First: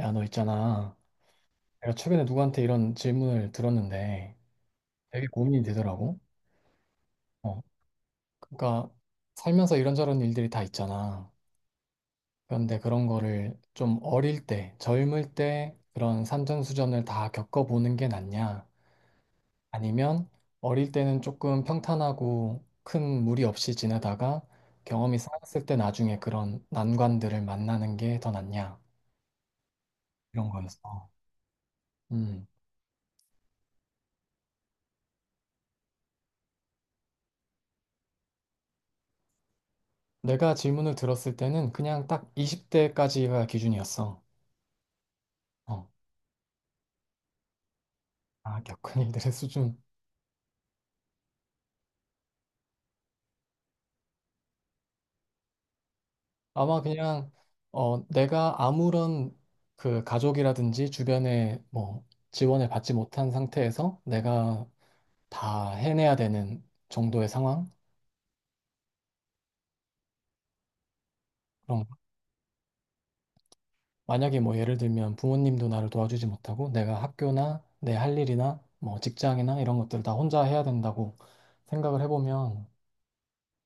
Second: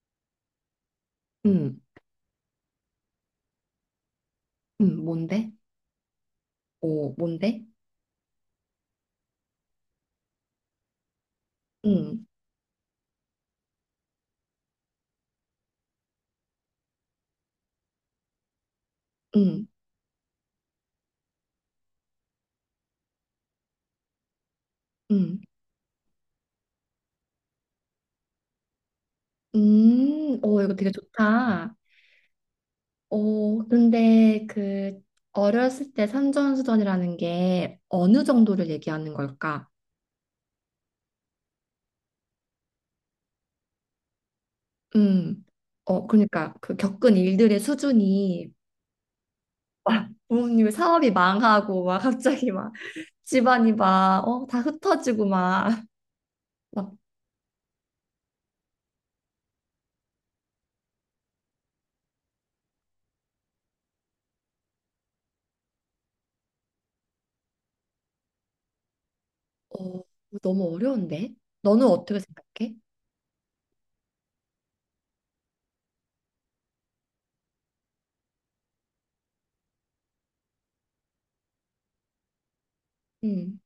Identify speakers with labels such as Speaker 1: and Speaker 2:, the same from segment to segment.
Speaker 1: 야, 너 있잖아.
Speaker 2: 음.
Speaker 1: 내가 최근에 누구한테 이런 질문을 들었는데 되게
Speaker 2: 뭔데?
Speaker 1: 고민이 되더라고.
Speaker 2: 오,
Speaker 1: 어,
Speaker 2: 뭔데?
Speaker 1: 그러니까 살면서 이런저런 일들이 다 있잖아.
Speaker 2: 음.
Speaker 1: 그런데 그런 거를 좀 어릴 때, 젊을 때 그런 산전수전을 다 겪어보는 게 낫냐?
Speaker 2: 음.
Speaker 1: 아니면 어릴 때는 조금 평탄하고 큰 무리 없이 지내다가 경험이
Speaker 2: 음.
Speaker 1: 쌓였을 때 나중에 그런 난관들을 만나는 게 더 낫냐?
Speaker 2: 음.
Speaker 1: 이런
Speaker 2: 오, 이거 되게
Speaker 1: 거였어.
Speaker 2: 좋다.
Speaker 1: 음.
Speaker 2: 오, 근데 그 어렸을 때 산전수전이라는 게 어느 정도를 얘기하는 걸까?
Speaker 1: 내가 질문을 들었을 때는 그냥 딱 20대까지가 기준이었어.
Speaker 2: 음.
Speaker 1: 어,
Speaker 2: 그러니까 그 겪은 일들의 수준이
Speaker 1: 아, 격언이들의 수준.
Speaker 2: 막 부모님의 사업이 망하고 막 갑자기 막 집안이 막, 다 흩어지고 막,
Speaker 1: 아마
Speaker 2: 막.
Speaker 1: 그냥 내가 아무런 그 가족이라든지 주변에 뭐 지원을 받지 못한 상태에서 내가 다 해내야 되는 정도의 상황?
Speaker 2: 어, 너무 어려운데?
Speaker 1: 그런
Speaker 2: 너는
Speaker 1: 거.
Speaker 2: 어떻게 생각해?
Speaker 1: 만약에 뭐 예를 들면 부모님도 나를 도와주지 못하고 내가 학교나 내 할 일이나 뭐 직장이나 이런 것들을 다 혼자 해야 된다고 생각을 해보면
Speaker 2: 음.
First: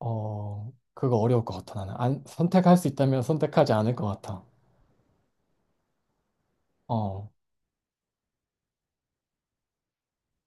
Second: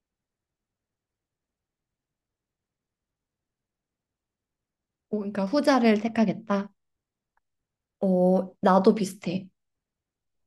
Speaker 1: 그거 어려울 것 같아, 나는. 안, 선택할 수 있다면 선택하지 않을 것 같아.
Speaker 2: 어, 그러니까 후자를 택하겠다.
Speaker 1: 어,
Speaker 2: 어, 나도 비슷해.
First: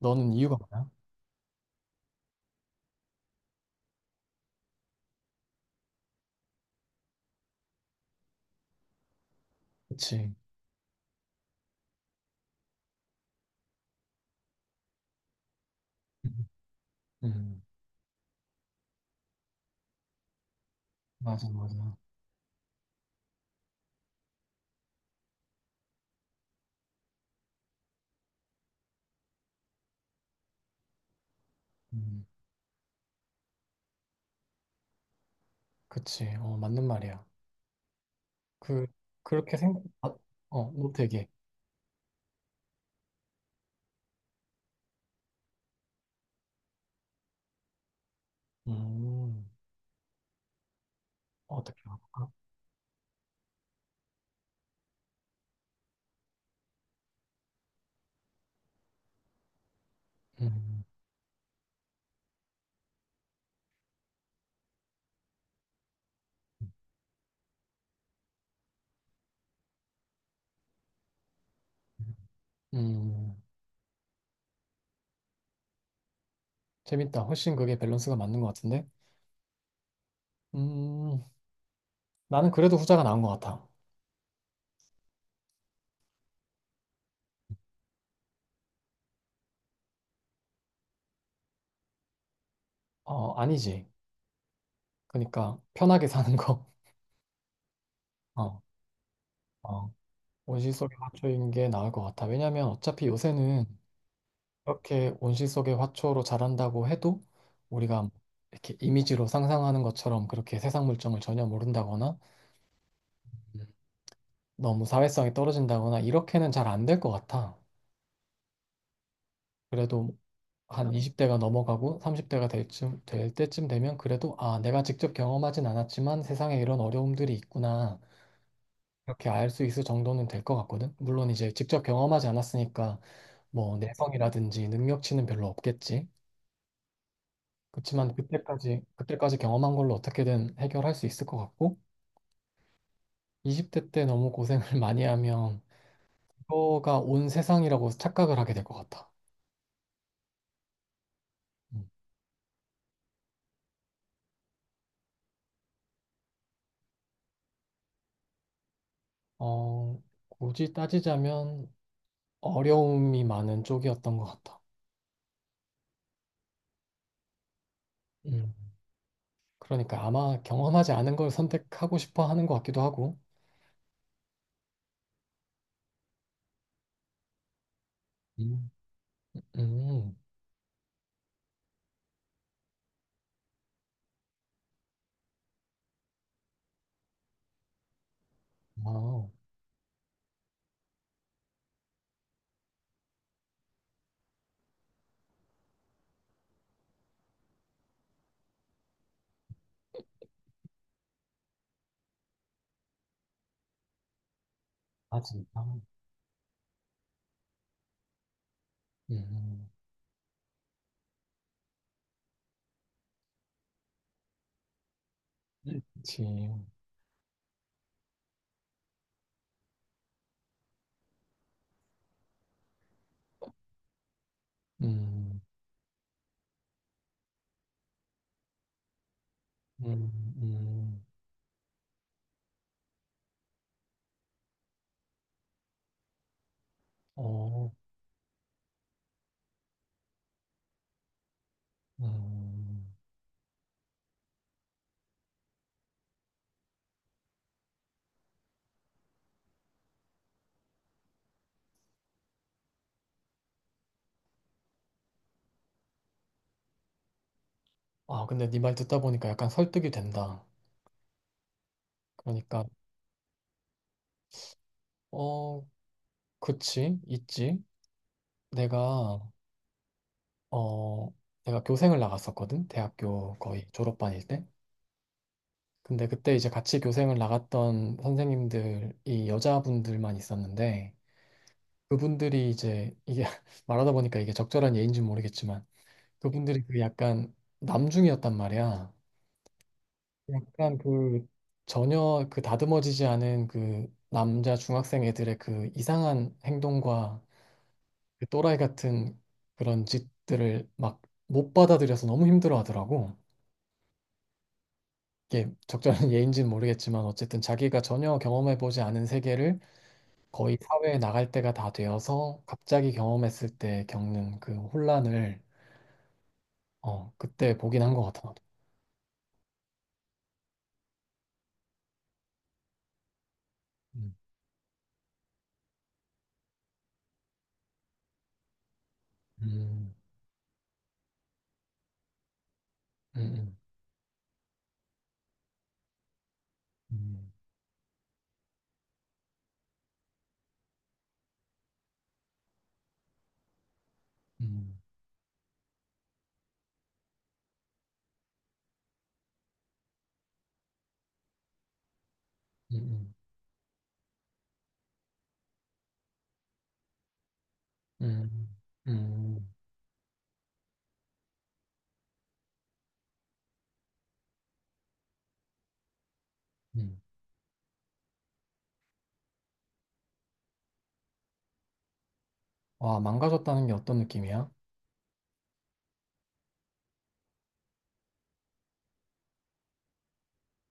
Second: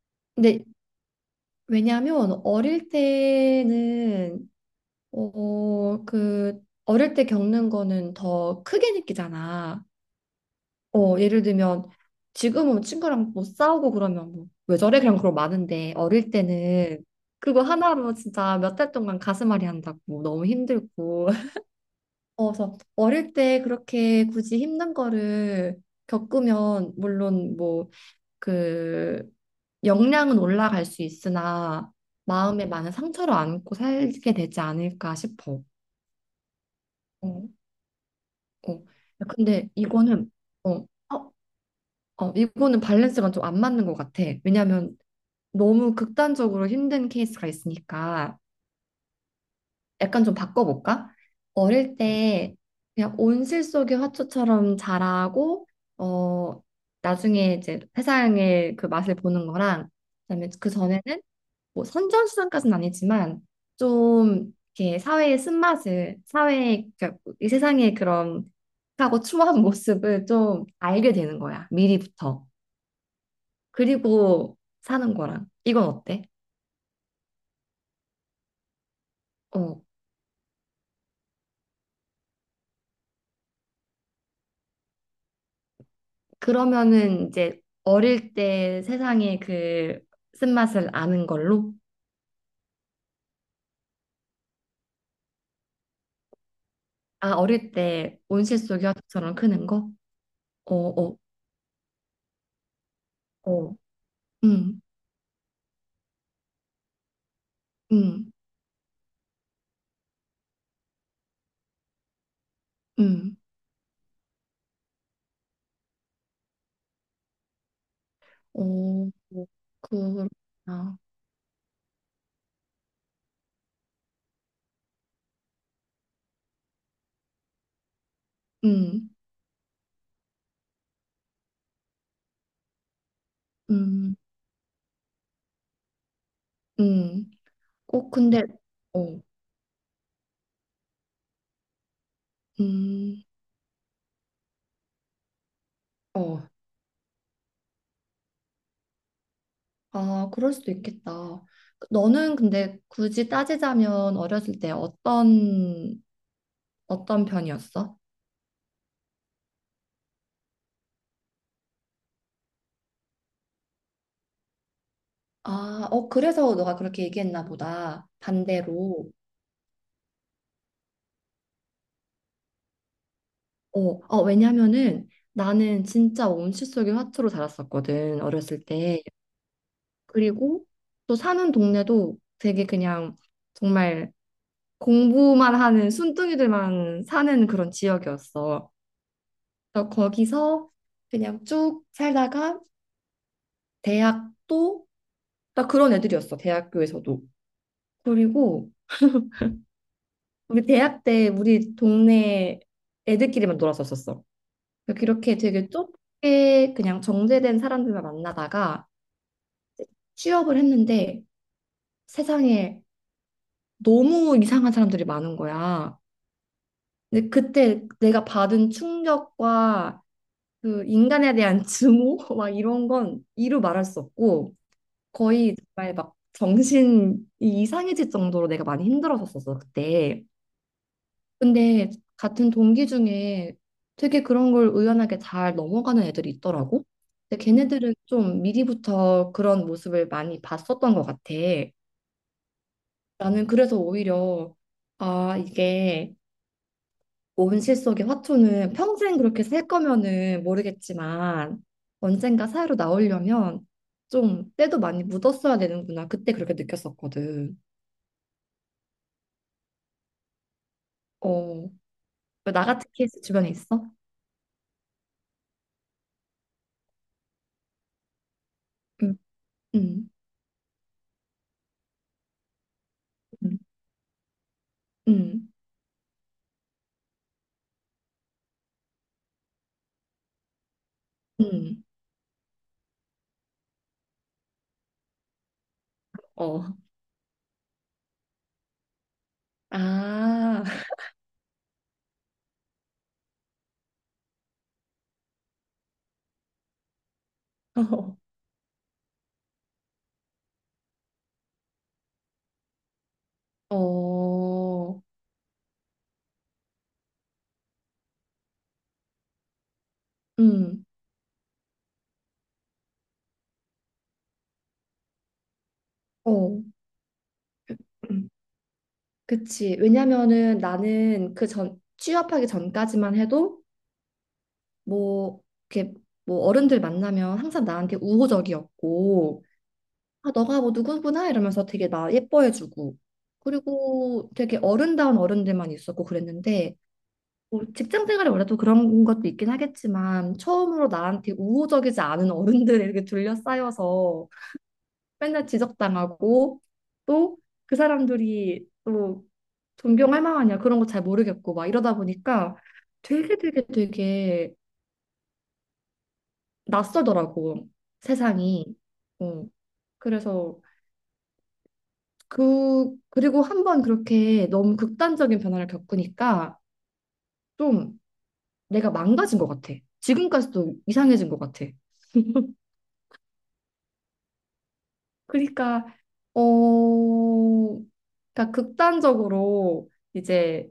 Speaker 1: 너는 이유가
Speaker 2: 근데
Speaker 1: 뭐야?
Speaker 2: 왜냐하면 어릴 때는 그 어릴 때 겪는 거는 더 크게 느끼잖아.
Speaker 1: 그치.
Speaker 2: 어, 예를 들면 지금은 친구랑 뭐 싸우고 그러면 뭐 왜 저래? 그냥 그런 거 많은데 어릴
Speaker 1: 음,
Speaker 2: 때는
Speaker 1: 음,
Speaker 2: 그거 하나로 진짜 몇 달 동안 가슴앓이 한다고 뭐 너무 힘들고.
Speaker 1: 맞아, 맞아.
Speaker 2: 어, 그래서 어릴 때 그렇게 굳이 힘든 거를 겪으면 물론 뭐그 역량은 올라갈 수 있으나
Speaker 1: 음,
Speaker 2: 마음에 많은 상처를 안고 살게 되지 않을까 싶어.
Speaker 1: 그치. 맞는 말이야.
Speaker 2: 어. 어.
Speaker 1: 그,
Speaker 2: 야,
Speaker 1: 그렇게
Speaker 2: 근데
Speaker 1: 생각, 아,
Speaker 2: 이거는 어,
Speaker 1: 어, 너 되게.
Speaker 2: 어, 어, 이거는 밸런스가 좀 안 맞는 것 같아. 왜냐하면 너무 극단적으로 힘든 케이스가 있으니까
Speaker 1: 음,
Speaker 2: 약간 좀 바꿔볼까?
Speaker 1: 어떻게
Speaker 2: 어릴
Speaker 1: 할까?
Speaker 2: 때 그냥 온실 속의 화초처럼 자라고, 어, 나중에 이제 세상의 그 맛을 보는 거랑 그다음에 그
Speaker 1: 음,
Speaker 2: 전에는 뭐 선전수단까지는 아니지만 좀 이렇게 사회의 쓴맛을 사회의 그러니까 이 세상의 그런 하고 추모한 모습을 좀 알게 되는 거야 미리부터.
Speaker 1: 음,
Speaker 2: 그리고 사는 거랑 이건 어때?
Speaker 1: 재밌다. 훨씬 그게 밸런스가 맞는 것 같은데?
Speaker 2: 어,
Speaker 1: 음, 나는 그래도 후자가 나은 것 같아.
Speaker 2: 그러면은 이제 어릴 때 세상의 그 쓴맛을 아는 걸로.
Speaker 1: 아니지. 그러니까, 편하게 사는 거.
Speaker 2: 아, 어릴 때 온실
Speaker 1: 어,
Speaker 2: 속의 화초처럼 크는 거?
Speaker 1: 어. 온실
Speaker 2: 어.
Speaker 1: 속의
Speaker 2: 어.
Speaker 1: 화초인 게 나을 것 같아. 왜냐면 어차피 요새는
Speaker 2: 어. 음.
Speaker 1: 이렇게 온실 속의 화초로 자란다고 해도 우리가 뭐
Speaker 2: 음.
Speaker 1: 이렇게 이미지로 상상하는 것처럼 그렇게 세상 물정을 전혀 모른다거나
Speaker 2: 음.
Speaker 1: 음. 너무 사회성이 떨어진다거나 이렇게는 잘 안 될 것 같아.
Speaker 2: 어. 그
Speaker 1: 그래도 한
Speaker 2: 그렇구나
Speaker 1: 20대가 넘어가고 30대가 될 때쯤 되면 그래도 아, 내가 직접 경험하진 않았지만 세상에 이런 어려움들이 있구나.
Speaker 2: 음.
Speaker 1: 이렇게 알 수 있을 정도는 될 것 같거든. 물론 이제 직접 경험하지 않았으니까 뭐
Speaker 2: 음.
Speaker 1: 내성이라든지 능력치는 별로 없겠지.
Speaker 2: 음. 꼭
Speaker 1: 그렇지만
Speaker 2: 근데.
Speaker 1: 그때까지
Speaker 2: 어.
Speaker 1: 그때까지 경험한 걸로 어떻게든 해결할 수 있을 것 같고
Speaker 2: 음.
Speaker 1: 20대 때 너무 고생을 많이 하면
Speaker 2: 어.
Speaker 1: 이거가 온 세상이라고 착각을 하게 될 것 같아.
Speaker 2: 아, 그럴 수도 있겠다.
Speaker 1: 음.
Speaker 2: 너는 근데 굳이 따지자면 어렸을 때 어떤 편이었어?
Speaker 1: 어, 굳이 따지자면 어려움이 많은 쪽이었던 것 같아.
Speaker 2: 아, 그래서 너가 그렇게 얘기했나 보다.
Speaker 1: 음.
Speaker 2: 반대로.
Speaker 1: 그러니까 아마 경험하지 않은 걸 선택하고 싶어 하는 것 같기도 하고.
Speaker 2: 어. 왜냐면은 나는 진짜 온실 속의 화초로 자랐었거든, 어렸을
Speaker 1: 음.
Speaker 2: 때.
Speaker 1: 음.
Speaker 2: 그리고 또 사는 동네도 되게 그냥 정말 공부만 하는 순둥이들만 사는 그런 지역이었어.
Speaker 1: 아
Speaker 2: 그래서 거기서 그냥 쭉 살다가 대학도 딱 그런 애들이었어. 대학교에서도. 그리고 우리 대학 때 우리 동네 애들끼리만 놀았었었어. 그러니까
Speaker 1: 아,
Speaker 2: 그렇게
Speaker 1: 진짜.
Speaker 2: 되게 좁게 그냥 정제된 사람들만 만나다가
Speaker 1: 음,
Speaker 2: 취업을 했는데 세상에 너무 이상한 사람들이 많은 거야.
Speaker 1: 그치.
Speaker 2: 근데 그때 내가 받은 충격과 그 인간에 대한 증오, 막 이런 건 이루 말할 수 없고
Speaker 1: 음,
Speaker 2: 거의 정말 막 정신이 이상해질 정도로 내가 많이 힘들었었어, 그때.
Speaker 1: 음,
Speaker 2: 근데 같은 동기 중에 되게 그런 걸 의연하게 잘 넘어가는 애들이 있더라고. 근데
Speaker 1: 어,
Speaker 2: 걔네들은 좀 미리부터 그런 모습을 많이 봤었던 것 같아.
Speaker 1: 음.
Speaker 2: 나는 그래서 오히려, 아, 이게 온실 속의 화초는 평생 그렇게 살 거면은 모르겠지만 언젠가 사회로 나오려면 좀 때도 많이 묻었어야 되는구나. 그때 그렇게 느꼈었거든.
Speaker 1: 아, 근데 네 말 듣다 보니까 약간 설득이 된다.
Speaker 2: 어,
Speaker 1: 그러니까,
Speaker 2: 나 같은 케이스 주변에 있어?
Speaker 1: 어, 그치, 있지.
Speaker 2: 응.
Speaker 1: 내가,
Speaker 2: 응.
Speaker 1: 어, 내가 교생을 나갔었거든. 대학교
Speaker 2: 응.
Speaker 1: 거의 졸업반일 때.
Speaker 2: 응.
Speaker 1: 근데 그때 이제 같이 교생을 나갔던 선생님들이 여자분들만 있었는데,
Speaker 2: 응.
Speaker 1: 그분들이 이제, 이게 말하다 보니까 이게 적절한 예인지 모르겠지만, 그분들이
Speaker 2: 어.
Speaker 1: 그 약간 남중이었단 말이야.
Speaker 2: 아.
Speaker 1: 약간 그 전혀 그 다듬어지지 않은 그 남자 중학생 애들의 그 이상한 행동과 그 또라이 같은 그런 짓들을 막 못 받아들여서 너무 힘들어 하더라고.
Speaker 2: 어.
Speaker 1: 이게 적절한 예인지는 모르겠지만 어쨌든 자기가 전혀 경험해보지 않은 세계를 거의
Speaker 2: 응.
Speaker 1: 사회에 나갈 때가 다 되어서 갑자기 경험했을 때 겪는 그 혼란을
Speaker 2: 어.
Speaker 1: 그때 보긴 한 것 같아.
Speaker 2: 음.
Speaker 1: 나도.
Speaker 2: 그치. 왜냐면은 나는 그 전, 취업하기 전까지만 해도,
Speaker 1: 음,
Speaker 2: 뭐, 이렇게 뭐 어른들 만나면 항상 나한테 우호적이었고,
Speaker 1: 음,
Speaker 2: 아, 너가 뭐 누구구나 이러면서 되게 나 예뻐해주고,
Speaker 1: 음,
Speaker 2: 그리고 되게 어른다운 어른들만 있었고 그랬는데,
Speaker 1: 음,
Speaker 2: 뭐 직장 생활이 원래 또 그런 것도 있긴 하겠지만 처음으로 나한테 우호적이지 않은 어른들에게 둘러싸여서
Speaker 1: 음,
Speaker 2: 맨날 지적당하고 또 그 사람들이 또 존경할 만하냐 그런 거 잘 모르겠고 막 이러다 보니까
Speaker 1: 음,
Speaker 2: 되게 되게 되게 낯설더라고,
Speaker 1: 음,
Speaker 2: 세상이. 어,
Speaker 1: 음.
Speaker 2: 그래서 그리고 한번 그렇게 너무 극단적인 변화를 겪으니까
Speaker 1: 음.
Speaker 2: 좀 내가 망가진 것 같아. 지금까지도 이상해진 것 같아.
Speaker 1: 와, 망가졌다는 게 어떤 느낌이야?
Speaker 2: 그러니까 어, 그러니까 극단적으로 이제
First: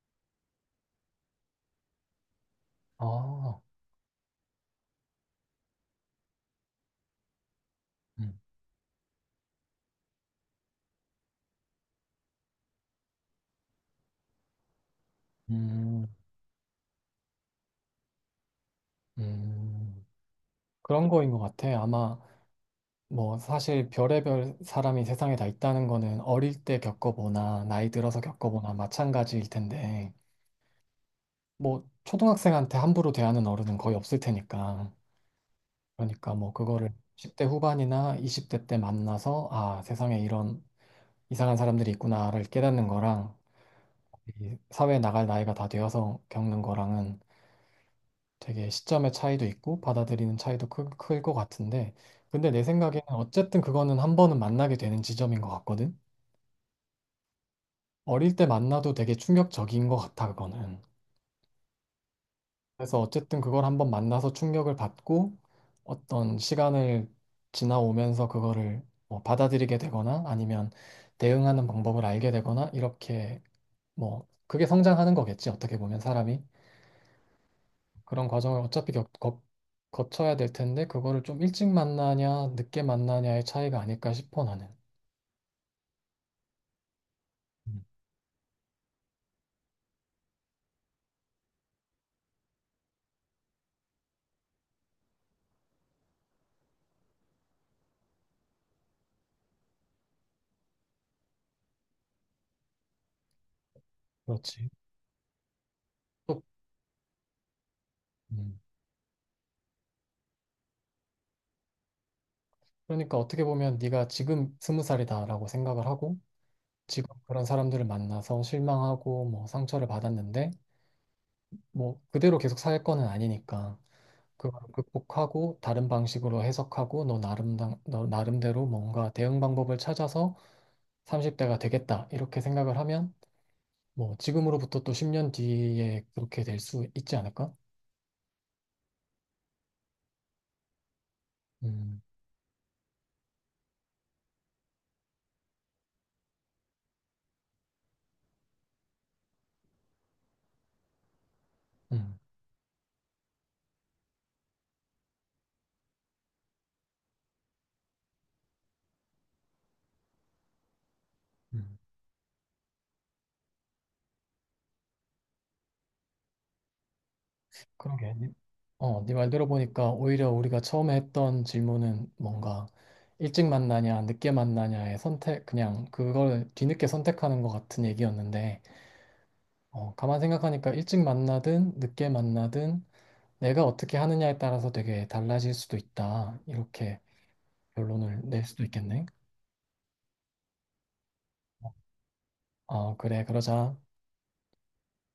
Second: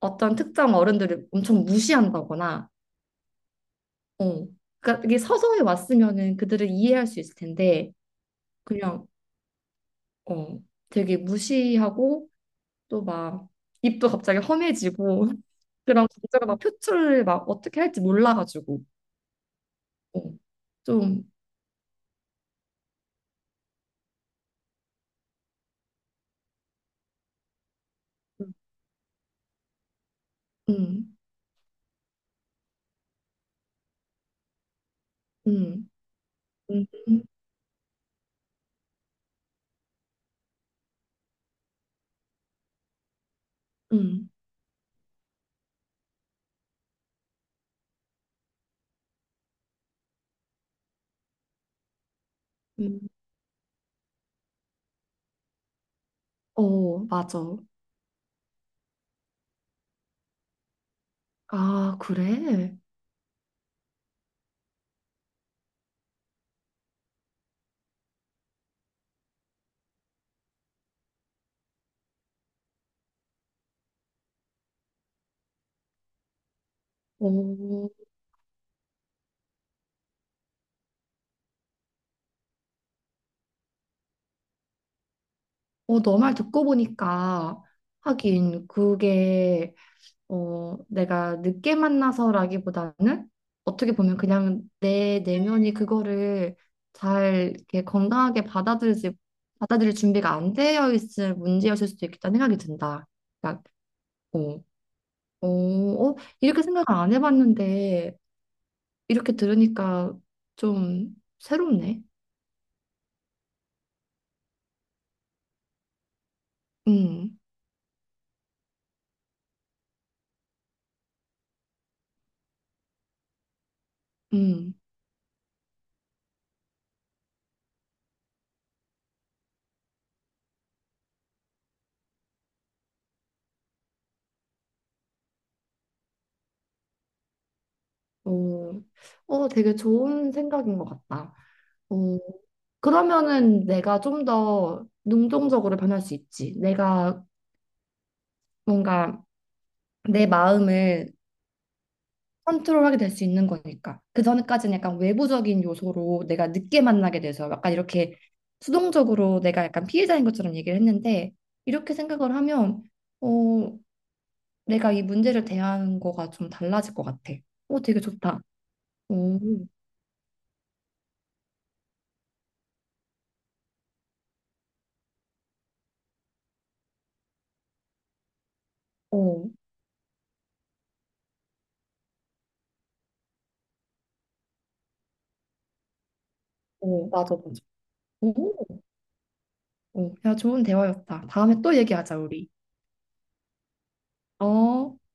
Speaker 2: 어떤 특정 어른들을 엄청 무시한다거나,
Speaker 1: 아,
Speaker 2: 어, 그러니까 이게 서서히 왔으면은 그들을 이해할 수 있을 텐데
Speaker 1: 음,
Speaker 2: 그냥 어, 되게 무시하고 또 막 입도 갑자기 험해지고
Speaker 1: 음,
Speaker 2: 그런 감정을 막 표출을 막 어떻게 할지 몰라가지고,
Speaker 1: 음.
Speaker 2: 어,
Speaker 1: 그런
Speaker 2: 좀.
Speaker 1: 거인 것 같아. 아마 뭐 사실 별의별 사람이 세상에 다 있다는 거는 어릴 때 겪어보나 나이 들어서 겪어보나 마찬가지일 텐데
Speaker 2: 음.
Speaker 1: 뭐 초등학생한테 함부로 대하는 어른은 거의 없을 테니까.
Speaker 2: 음.
Speaker 1: 그러니까 뭐
Speaker 2: 음. 음.
Speaker 1: 그거를
Speaker 2: 음.
Speaker 1: 10대 후반이나 20대 때 만나서 아, 세상에 이런 이상한 사람들이 있구나를 깨닫는 거랑
Speaker 2: 음.
Speaker 1: 이 사회에 나갈 나이가 다 되어서 겪는 거랑은 되게 시점의 차이도 있고 받아들이는 차이도 클 것 같은데 근데 내
Speaker 2: 음.
Speaker 1: 생각에는 어쨌든 그거는 한 번은 만나게 되는 지점인 것 같거든.
Speaker 2: 어, 맞아.
Speaker 1: 어릴 때 만나도 되게 충격적인 것 같아 그거는.
Speaker 2: 아, 그래?
Speaker 1: 그래서 어쨌든 그걸 한번 만나서 충격을 받고 어떤 시간을 지나오면서 그거를 뭐 받아들이게 되거나 아니면 대응하는 방법을 알게 되거나 이렇게 뭐 그게 성장하는 거겠지 어떻게 보면 사람이.
Speaker 2: 어.
Speaker 1: 그런 과정을 어차피 거쳐야 될 텐데 그거를 좀 일찍 만나냐 늦게 만나냐의 차이가 아닐까 싶어 나는.
Speaker 2: 너 말 듣고 보니까
Speaker 1: 음,
Speaker 2: 하긴 그게 내가 늦게 만나서라기보다는 어떻게 보면 그냥 내 내면이 그거를 잘 이렇게 건강하게 받아들이지 받아들일 준비가 안 되어 있을 문제였을 수도 있겠다는 생각이 든다. 그러니까, 어,
Speaker 1: 그렇지.
Speaker 2: 어,
Speaker 1: 또,
Speaker 2: 이렇게 생각을 안 해봤는데
Speaker 1: 음,
Speaker 2: 이렇게 들으니까 좀 새롭네.
Speaker 1: 그러니까 어떻게 보면 네가 지금 스무 살이다라고 생각을 하고 지금
Speaker 2: 음.
Speaker 1: 그런 사람들을 만나서 실망하고 뭐 상처를 받았는데 뭐 그대로 계속 살 거는 아니니까 그걸
Speaker 2: 음.
Speaker 1: 극복하고 다른 방식으로 해석하고 너 나름대로 뭔가 대응 방법을 찾아서 30대가 되겠다 이렇게 생각을 하면 뭐 지금으로부터 또 10년 뒤에 그렇게 될 수 있지 않을까?
Speaker 2: 어. 되게 좋은 생각인 것 같다.
Speaker 1: 음,
Speaker 2: 어, 그러면은 내가 좀 더 능동적으로 변할 수 있지. 내가 뭔가 내 마음을
Speaker 1: 음,
Speaker 2: 컨트롤하게 될 수 있는 거니까. 그 전까지는 약간 외부적인 요소로 내가 늦게 만나게 돼서 약간 이렇게 수동적으로 내가 약간 피해자인 것처럼 얘기를 했는데,
Speaker 1: 음.
Speaker 2: 이렇게 생각을 하면 어, 내가 이 문제를 대하는 거가 좀 달라질 것 같아. 오, 되게
Speaker 1: 그러게.
Speaker 2: 좋다.
Speaker 1: 네
Speaker 2: 오,
Speaker 1: 말대로 보니까 오히려 우리가 처음에 했던 질문은 뭔가 일찍 만나냐, 늦게 만나냐의 선택, 그냥 그걸 뒤늦게 선택하는 것 같은 얘기였는데,
Speaker 2: 오,
Speaker 1: 가만 생각하니까 일찍 만나든 늦게 만나든 내가 어떻게 하느냐에 따라서 되게 달라질 수도 있다. 이렇게
Speaker 2: 오, 맞아, 맞아.
Speaker 1: 결론을 낼
Speaker 2: 오,
Speaker 1: 수도 있겠네.
Speaker 2: 오, 야, 좋은 대화였다. 다음에 또 얘기하자, 우리.
Speaker 1: 어, 그래, 그러자.
Speaker 2: 어.